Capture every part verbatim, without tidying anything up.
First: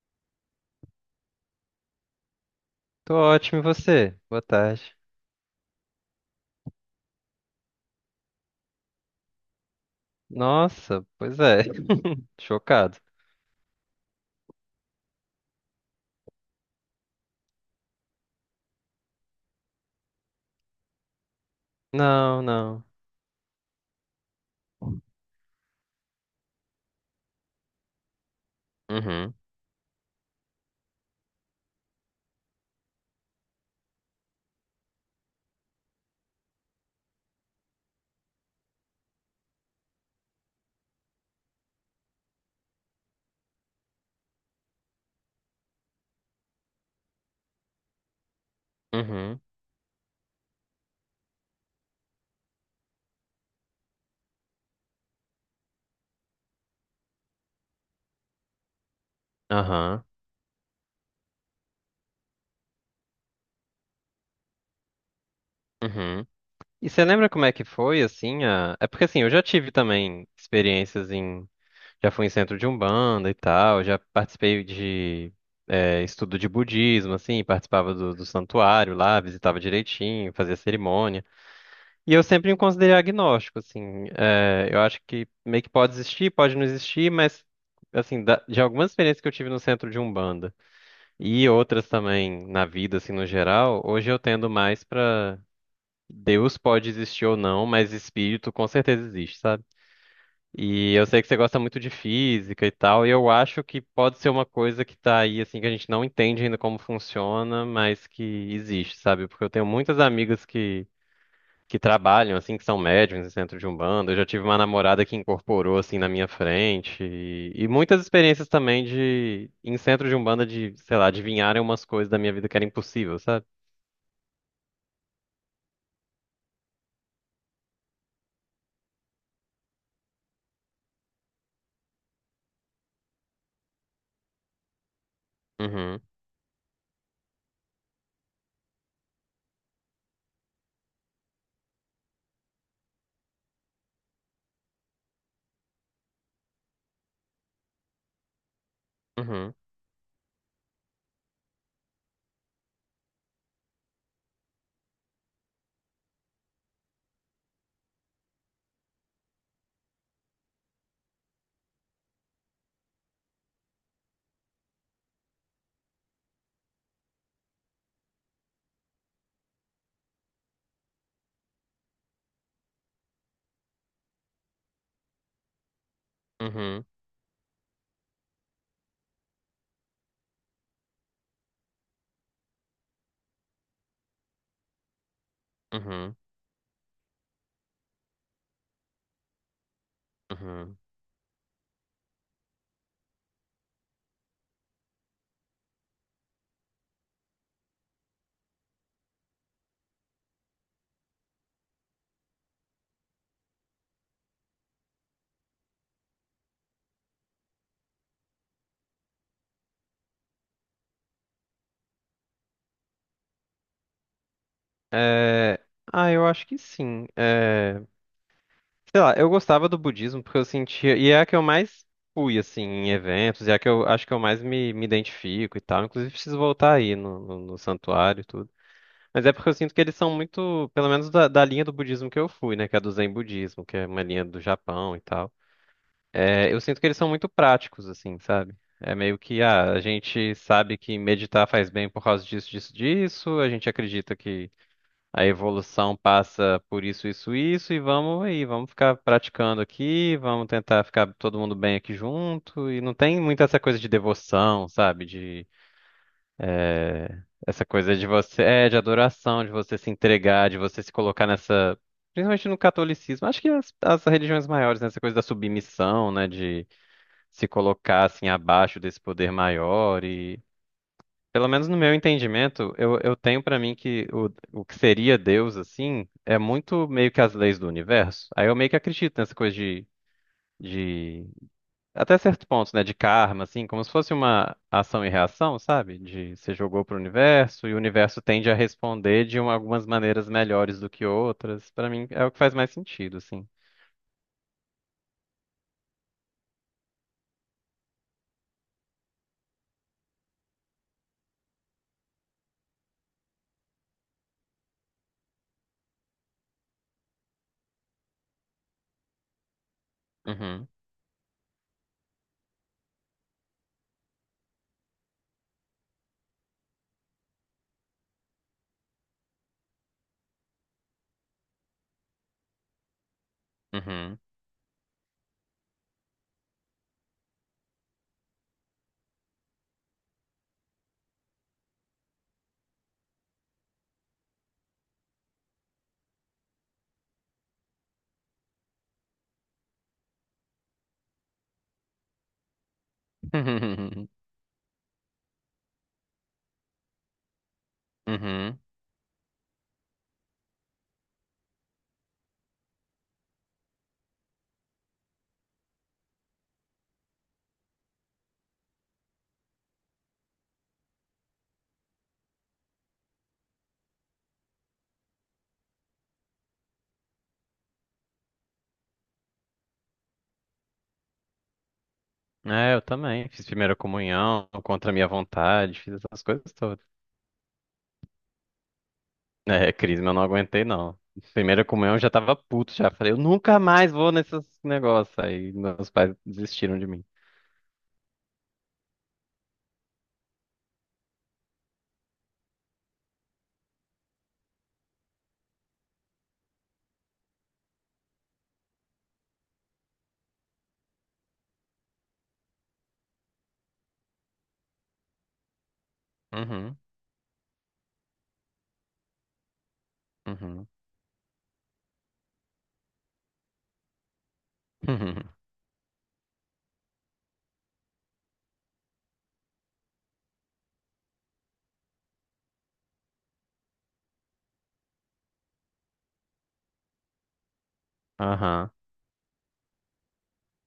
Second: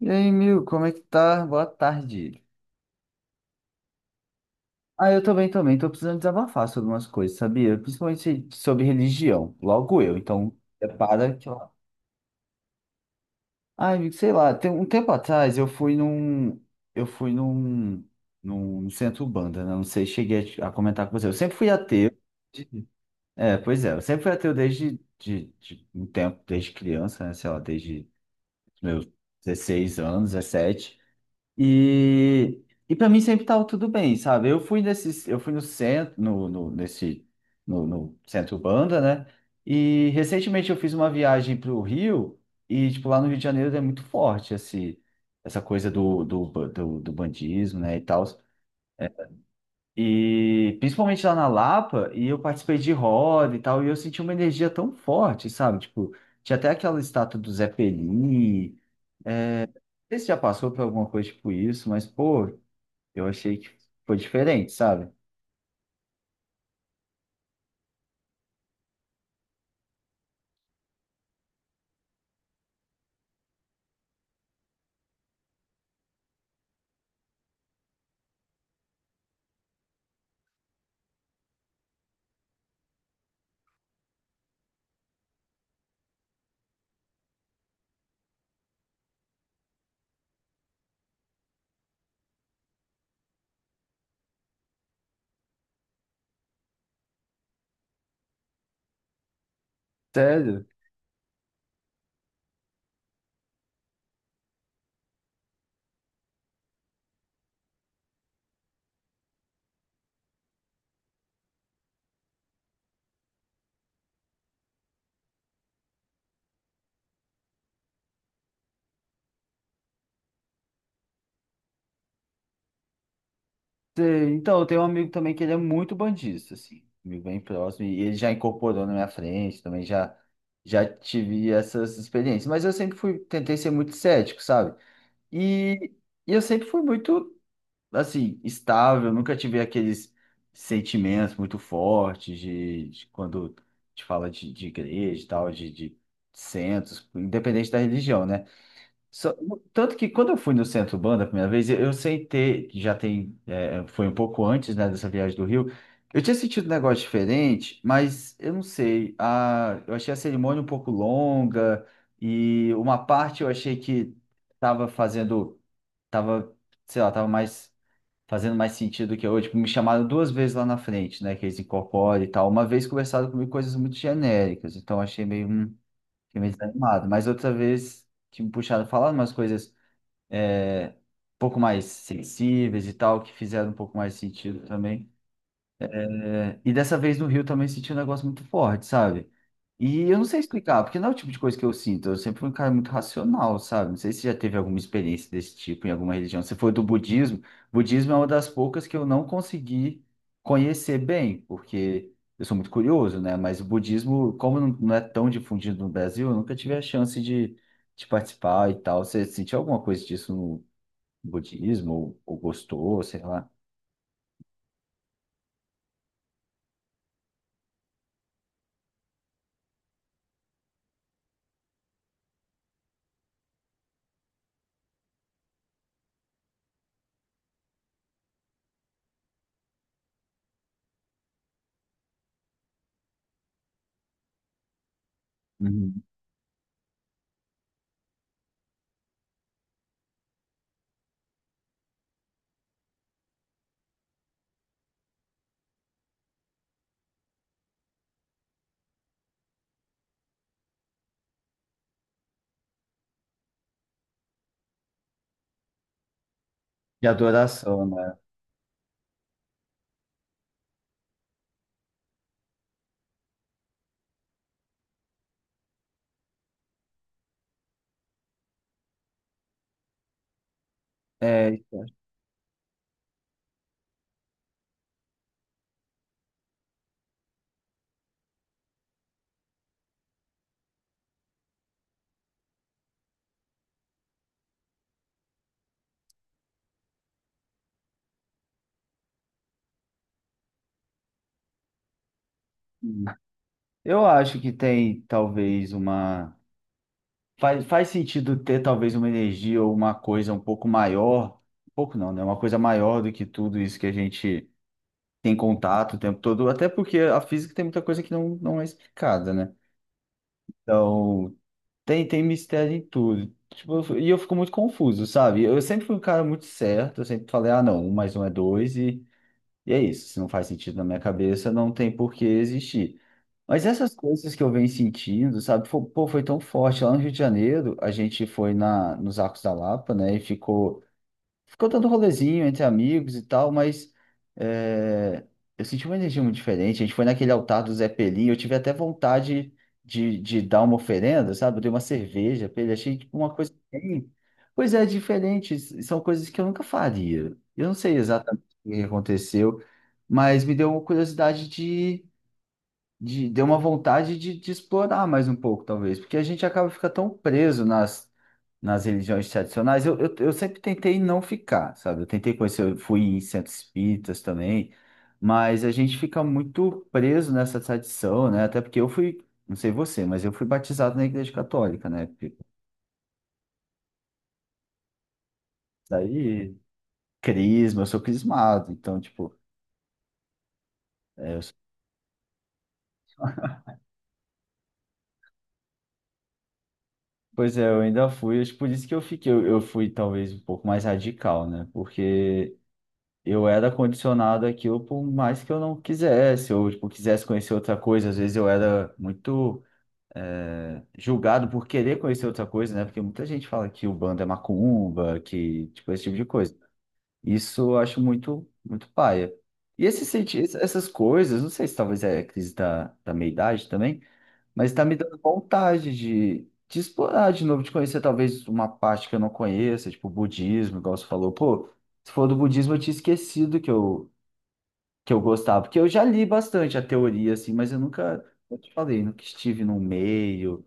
E aí, Mil, como é que tá? Boa tarde. Tô ótimo, e você? Boa tarde. Ah, eu também, também, tô precisando desabafar sobre umas coisas, sabia? Principalmente sobre religião, logo eu, então Nossa, prepara pois que eu... é, chocado. Ah, amigo, sei lá, tem um tempo atrás eu fui num... Eu fui num... num centro Umbanda, né? Não sei, cheguei a a comentar com você. Eu sempre fui ateu. Não, não. É, pois é, eu sempre fui ateu desde de, de um tempo, desde criança, né? Sei lá, desde os meus Uhum, dezesseis anos, dezessete. E, e para mim sempre tava tudo bem, sabe? Eu fui nesses, eu fui no centro, no, no- nesse, no, no centro banda, né? E recentemente eu fiz uma viagem para o Rio e tipo lá no Rio de Janeiro é muito forte esse, essa coisa do, do, ba- do, do bandismo, né? E tal. uhum, E principalmente lá na Lapa e eu participei de roda e tal e eu senti uma energia tão forte, sabe? Tipo tinha até aquela estátua do Zé Pelini. Não aham, sei se já passou por alguma coisa tipo isso, mas pô eu achei que foi diferente, sabe? uhum. E você lembra como é que foi, assim, a... É porque, assim, eu já tive também experiências em... Já fui em centro de Umbanda e tal, já participei de é, estudo de budismo, assim, participava do, do santuário lá, visitava direitinho, fazia cerimônia. E eu sempre me considerei agnóstico, assim. É, eu acho que meio que pode existir, pode não existir, mas, assim, da- de algumas experiências que eu tive no centro de Umbanda e outras também na vida, assim, no geral, hoje eu tendo mais pra Deus pode existir ou não, mas espírito com certeza existe, sabe? Sério? E eu sei que você gosta muito de física e tal, e eu acho que pode ser uma coisa que tá aí, assim, que a gente não entende ainda como funciona, mas que existe, sabe? Porque eu tenho muitas amigas que que trabalham, assim, que são médiums em centro de Umbanda. Eu já tive uma namorada que incorporou, assim, na minha frente. E, e muitas experiências também de, em centro de Umbanda, de, sei lá, adivinharem umas coisas da minha vida que era impossível, sabe? Tem- Então, eu tenho um amigo também que ele é muito bandista, assim, amigo bem próximo, e ele já incorporou na minha frente, também já, já tive essas experiências. Mas eu sempre fui, tentei ser muito cético, sabe? E, Uhum, e eu sempre fui muito, assim, estável, nunca tive aqueles sentimentos muito fortes de, de quando te fala de, de igreja e tal, de, de centros, independente da religião, né? Só- uhum, um, tanto que quando eu fui no Centro Banda a primeira vez, eu eu sentei, já tem, é, foi um pouco antes, né, dessa viagem do Rio, eu tinha sentido um negócio diferente, mas eu não sei, a, eu achei a cerimônia um pouco longa e uma parte eu achei que tava fazendo, tava, sei lá, tava mais, fazendo mais sentido que eu, tipo, me chamaram duas vezes lá na frente, né, que eles incorporam e tal, uma vez conversaram comigo coisas muito genéricas, então achei meio, hum, fiquei meio uhum, desanimado, mas outra vez que me puxaram falando umas coisas pouco mais sensíveis e tal, que fizeram um pouco mais sentido também. uhum, É, e dessa vez no Rio também senti um negócio muito forte, sabe? E eu não sei uhum. explicar, porque não é o tipo de coisa que eu sinto. Eu sempre fui um cara muito racional, sabe? Não sei se já teve alguma experiência desse tipo em alguma religião. Você foi do budismo. Budismo é uma das poucas que eu não consegui conhecer bem, porque eu sou muito curioso, né? Mas o budismo, como não não é tão difundido no Brasil, eu nunca tive a chance de, de participar e tal. Você sentiu alguma coisa disso budismo ou, ou gostou, sei lá, É... Ah, eu acho que sim. É... Sei lá, eu gostava do budismo porque eu sentia. E é a que eu mais fui, assim, em eventos, e é a que eu acho que eu mais me, me identifico e tal. Inclusive, preciso voltar aí no, no, no santuário e tudo. Mas é porque eu sinto que eles são muito, pelo menos da, da linha do budismo que eu fui, né? Que é do Zen budismo, que é uma linha do Japão e tal. Uhum. É, eu sinto que eles são muito práticos, assim, sabe? É meio que, ah, a gente sabe que meditar faz bem por causa disso, disso, disso. A gente acredita que a evolução passa por isso, isso, isso. E vamos aí, vamos ficar praticando aqui, vamos tentar ficar todo mundo bem aqui junto. E não tem muita essa coisa de devoção, sabe? De Essa adoração, coisa de né? você, é, de adoração, de você se entregar, de você se colocar nessa, principalmente no catolicismo, acho que as, as religiões maiores, né, essa coisa da submissão, né, de se colocar assim abaixo desse poder maior e, pelo É, menos no meu entendimento, eu, eu tenho pra mim que o, o que seria Deus assim é muito meio que as leis do universo. Aí eu meio que acredito nessa coisa de de até certo ponto, né, de karma, assim, como se fosse uma ação e reação, sabe? De você jogou pro universo e o universo tende a responder de uma- algumas maneiras melhores do que outras. Pra mim é o que faz mais sentido, assim. eu acho que tem talvez uma. Faz, faz sentido ter talvez uma energia ou uma coisa um pouco maior. Um pouco não, né? Uma coisa maior do que tudo isso que a gente tem contato o tempo todo. Até porque a física tem muita coisa que não, não é explicada, né? Uhum, Então, tem, tem mistério em tudo. Tipo, eu f- e eu fico muito confuso, sabe? Eu sempre fui um cara muito certo. Eu sempre falei, ah, não, um mais um é dois. e E é isso, se não faz sentido na minha cabeça, não tem por que existir. Mas essas uhum. coisas que eu venho sentindo, sabe? Fo- Pô, foi tão forte. Lá no Rio de Janeiro, a gente foi na, nos Arcos da Lapa, né? E ficou. Ficou dando rolezinho entre amigos e tal, mas é, eu senti uma energia muito diferente. A gente foi naquele altar do Zé Pelinho, eu tive até vontade de, de dar uma oferenda, sabe? Eu dei uma cerveja pra ele, achei tipo, uma coisa bem... Pois é, diferente, s- são coisas que eu nunca faria. Eu não sei exatamente Uhum. o que aconteceu, mas me deu uma curiosidade de... de deu uma vontade de, de explorar mais um pouco, talvez, porque a gente acaba ficando tão preso nas nas religiões tradicionais, eu, eu, eu sempre tentei não ficar, sabe? Eu tentei conhecer, eu fui em centros espíritas também, mas a gente fica muito preso nessa tradição, né? Até porque eu fui, não sei você, mas eu fui batizado na Igreja Católica, né? Porque É, eu também. Fiz primeira comunhão contra a minha vontade, fiz essas coisas daí, todas. crisma, eu sou crismado, então, tipo, É, crisma, eu não aguentei, não. Primeira comunhão eu já tava puto, já falei, eu nunca mais vou nesses negócios. Aí meus pais desistiram de mim. pois é, eu ainda fui, acho que por isso que eu fiquei, eu, eu fui talvez um pouco mais radical, né? Porque. Eu era condicionado àquilo por mais que eu não quisesse, ou tipo, quisesse conhecer outra coisa. Às vezes eu era muito é, julgado por querer conhecer outra coisa, né? Porque muita gente fala que o bando é macumba, que tipo esse tipo de coisa. Uhum, Isso eu acho muito muito paia. E esse senti ess- uhum, essas coisas, não sei se talvez é a crise da, da meia-idade também, mas está me dando uhum, vontade de, de explorar de novo, de conhecer talvez uma parte que eu não conheça, tipo budismo, igual você falou. Pô, se for do budismo, eu tinha esquecido que eu, que eu gostava, porque eu já li bastante a teoria, assim, mas eu nunca, eu aham, te falei, nunca estive no meio.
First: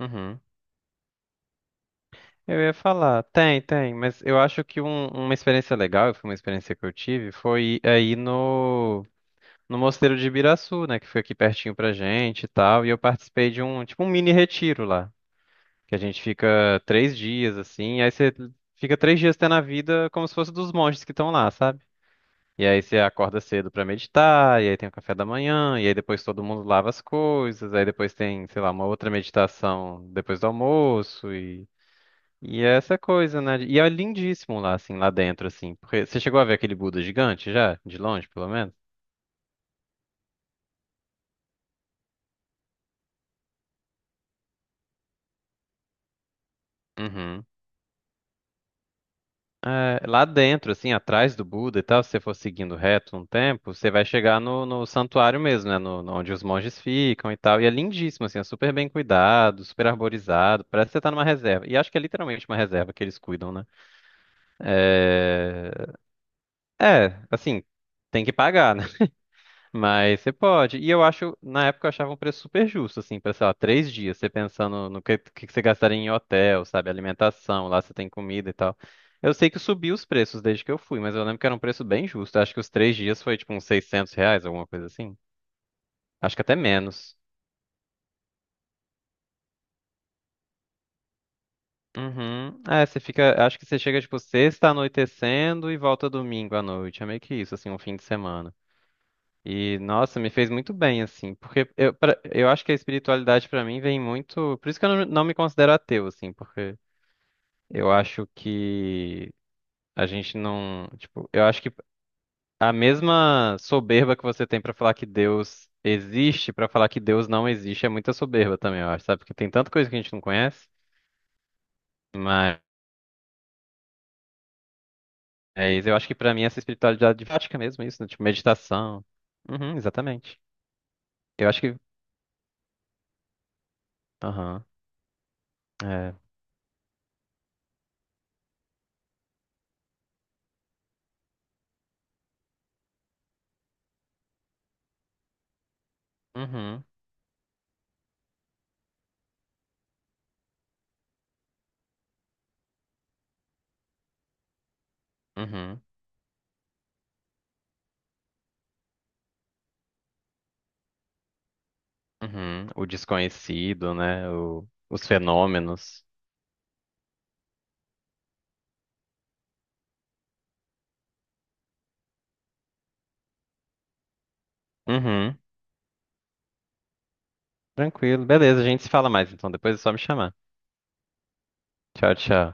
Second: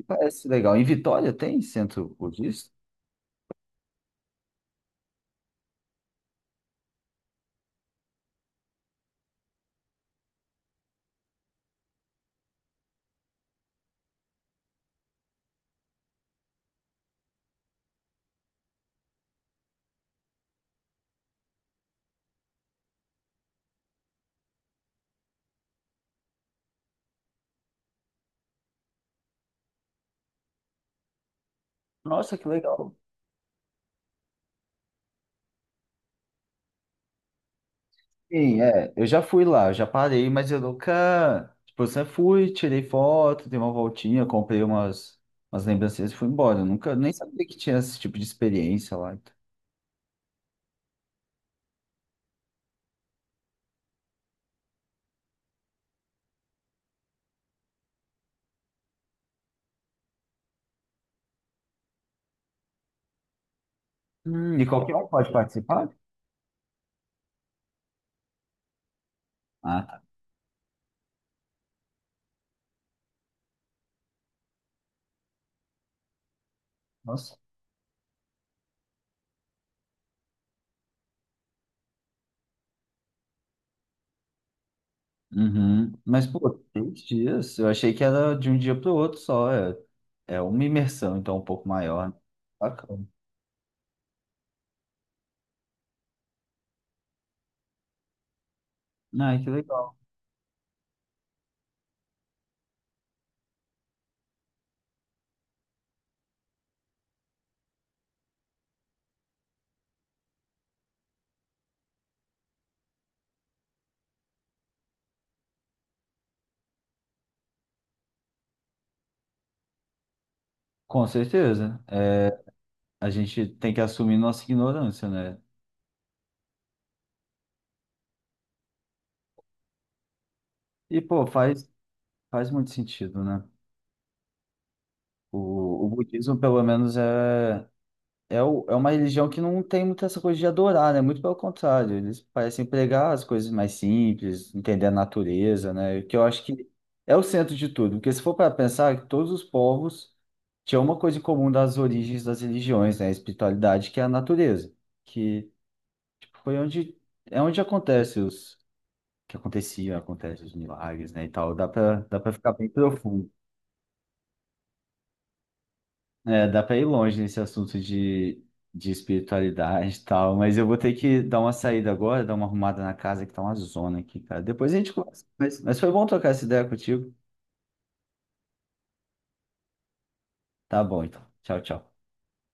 uhum. Parece legal. Em Vitória tem centro Eu budista? ia falar, tem, tem, mas eu acho que um- uma experiência legal, foi uma experiência que eu tive, foi aí no, no, Mosteiro de Ibiraçu, né, que foi aqui pertinho pra gente e tal, e eu participei de um, tipo um mini retiro lá, que a gente fica três dias, assim, aí você fica três dias tendo a vida como se fosse dos monges que estão lá, sabe? E aí você acorda cedo pra meditar, e aí tem o café da manhã, e aí depois todo mundo lava as coisas, aí depois tem, sei lá, uma outra meditação depois do almoço e Nossa, que e é legal. essa coisa, né? E é lindíssimo lá assim, lá dentro assim, porque você chegou a ver aquele Buda gigante já, de longe, pelo Sim, menos? é. Eu já fui lá, eu já parei, mas eu nunca. Tipo, eu sempre fui, tirei foto, dei uma voltinha, comprei umas, umas lembrancinhas e fui embora. Eu nunca nem Uhum. sabia que tinha esse tipo de experiência lá. Então. É, lá dentro, assim, atrás do Buda e tal, se você for seguindo reto um tempo, você vai chegar no, no santuário mesmo, né? No, no- onde os monges ficam e tal. E é lindíssimo, assim, é super bem cuidado, super arborizado. Parece que você tá numa reserva. E acho que é literalmente uma reserva que eles cuidam, né? Hum, e qualquer um pode participar? É, assim, tem que pagar, né? Ah, tá. Mas você pode. E eu acho, na época eu achava um preço super justo, assim, pra, sei lá, três dias, você pensando no que, que que você gastaria em hotel, sabe? Nossa. Alimentação, lá você tem comida e tal. Eu sei que subiu os preços desde que eu fui, mas eu lembro que era um preço bem justo. Eu acho que os três dias foi tipo uns seiscentos reais, alguma coisa assim. Uhum. Mas, Acho que pô, até três menos. dias. Eu achei que era de um dia para o outro só. É, é uma imersão, então, um pouco maior. Né? Uhum. É, você Bacana. fica. Acho que você chega, tipo, sexta anoitecendo e volta domingo à noite. É meio que isso, assim, um fim de semana. Ai, que E, legal. nossa, me fez muito bem, assim, porque eu, pra- eu acho que a espiritualidade pra mim vem muito. Por isso que eu não, não me considero ateu, assim, porque eu acho que a gente não. Tipo, eu acho que a mesma soberba que você tem pra falar que Deus existe, pra falar que Deus não existe, é muita soberba também, eu acho, sabe? Porque tem tanta coisa que a gente não conhece, Com certeza. É, mas a gente tem que assumir nossa ignorância, né? eu acho que pra mim essa espiritualidade de prática mesmo, isso, né? Tipo, meditação. Uhum, exatamente. E, pô, Eu acho faz, que. faz muito sentido, né? Aham. O, o É. budismo, pelo menos, é, é, o- é uma religião que não tem muita essa coisa de adorar, né? Muito pelo contrário, eles parecem pregar as coisas mais simples, entender a natureza, né? Que eu acho que Uhum. é o centro de tudo. Porque se for para pensar que todos os povos tinham uma coisa em comum das origens das religiões, né? A espiritualidade, que é a natureza, que Uhum. tipo, foi onde, é onde acontece os que acontecia, acontece os milagres, né, e tal. Dá para dá para ficar bem Uhum. O profundo. desconhecido, né? O- os fenômenos. É, dá para ir longe nesse assunto de, de espiritualidade e tal, mas eu vou ter que dar uma saída agora, dar uma arrumada na casa que tá uma zona aqui, cara. Depois a gente conversa. Uhum. Mas, mas foi bom trocar essa ideia contigo. Tranquilo. Beleza, a gente se fala mais então. Depois é só me chamar. Tá bom, então. Tchau, tchau. Tchau, tchau.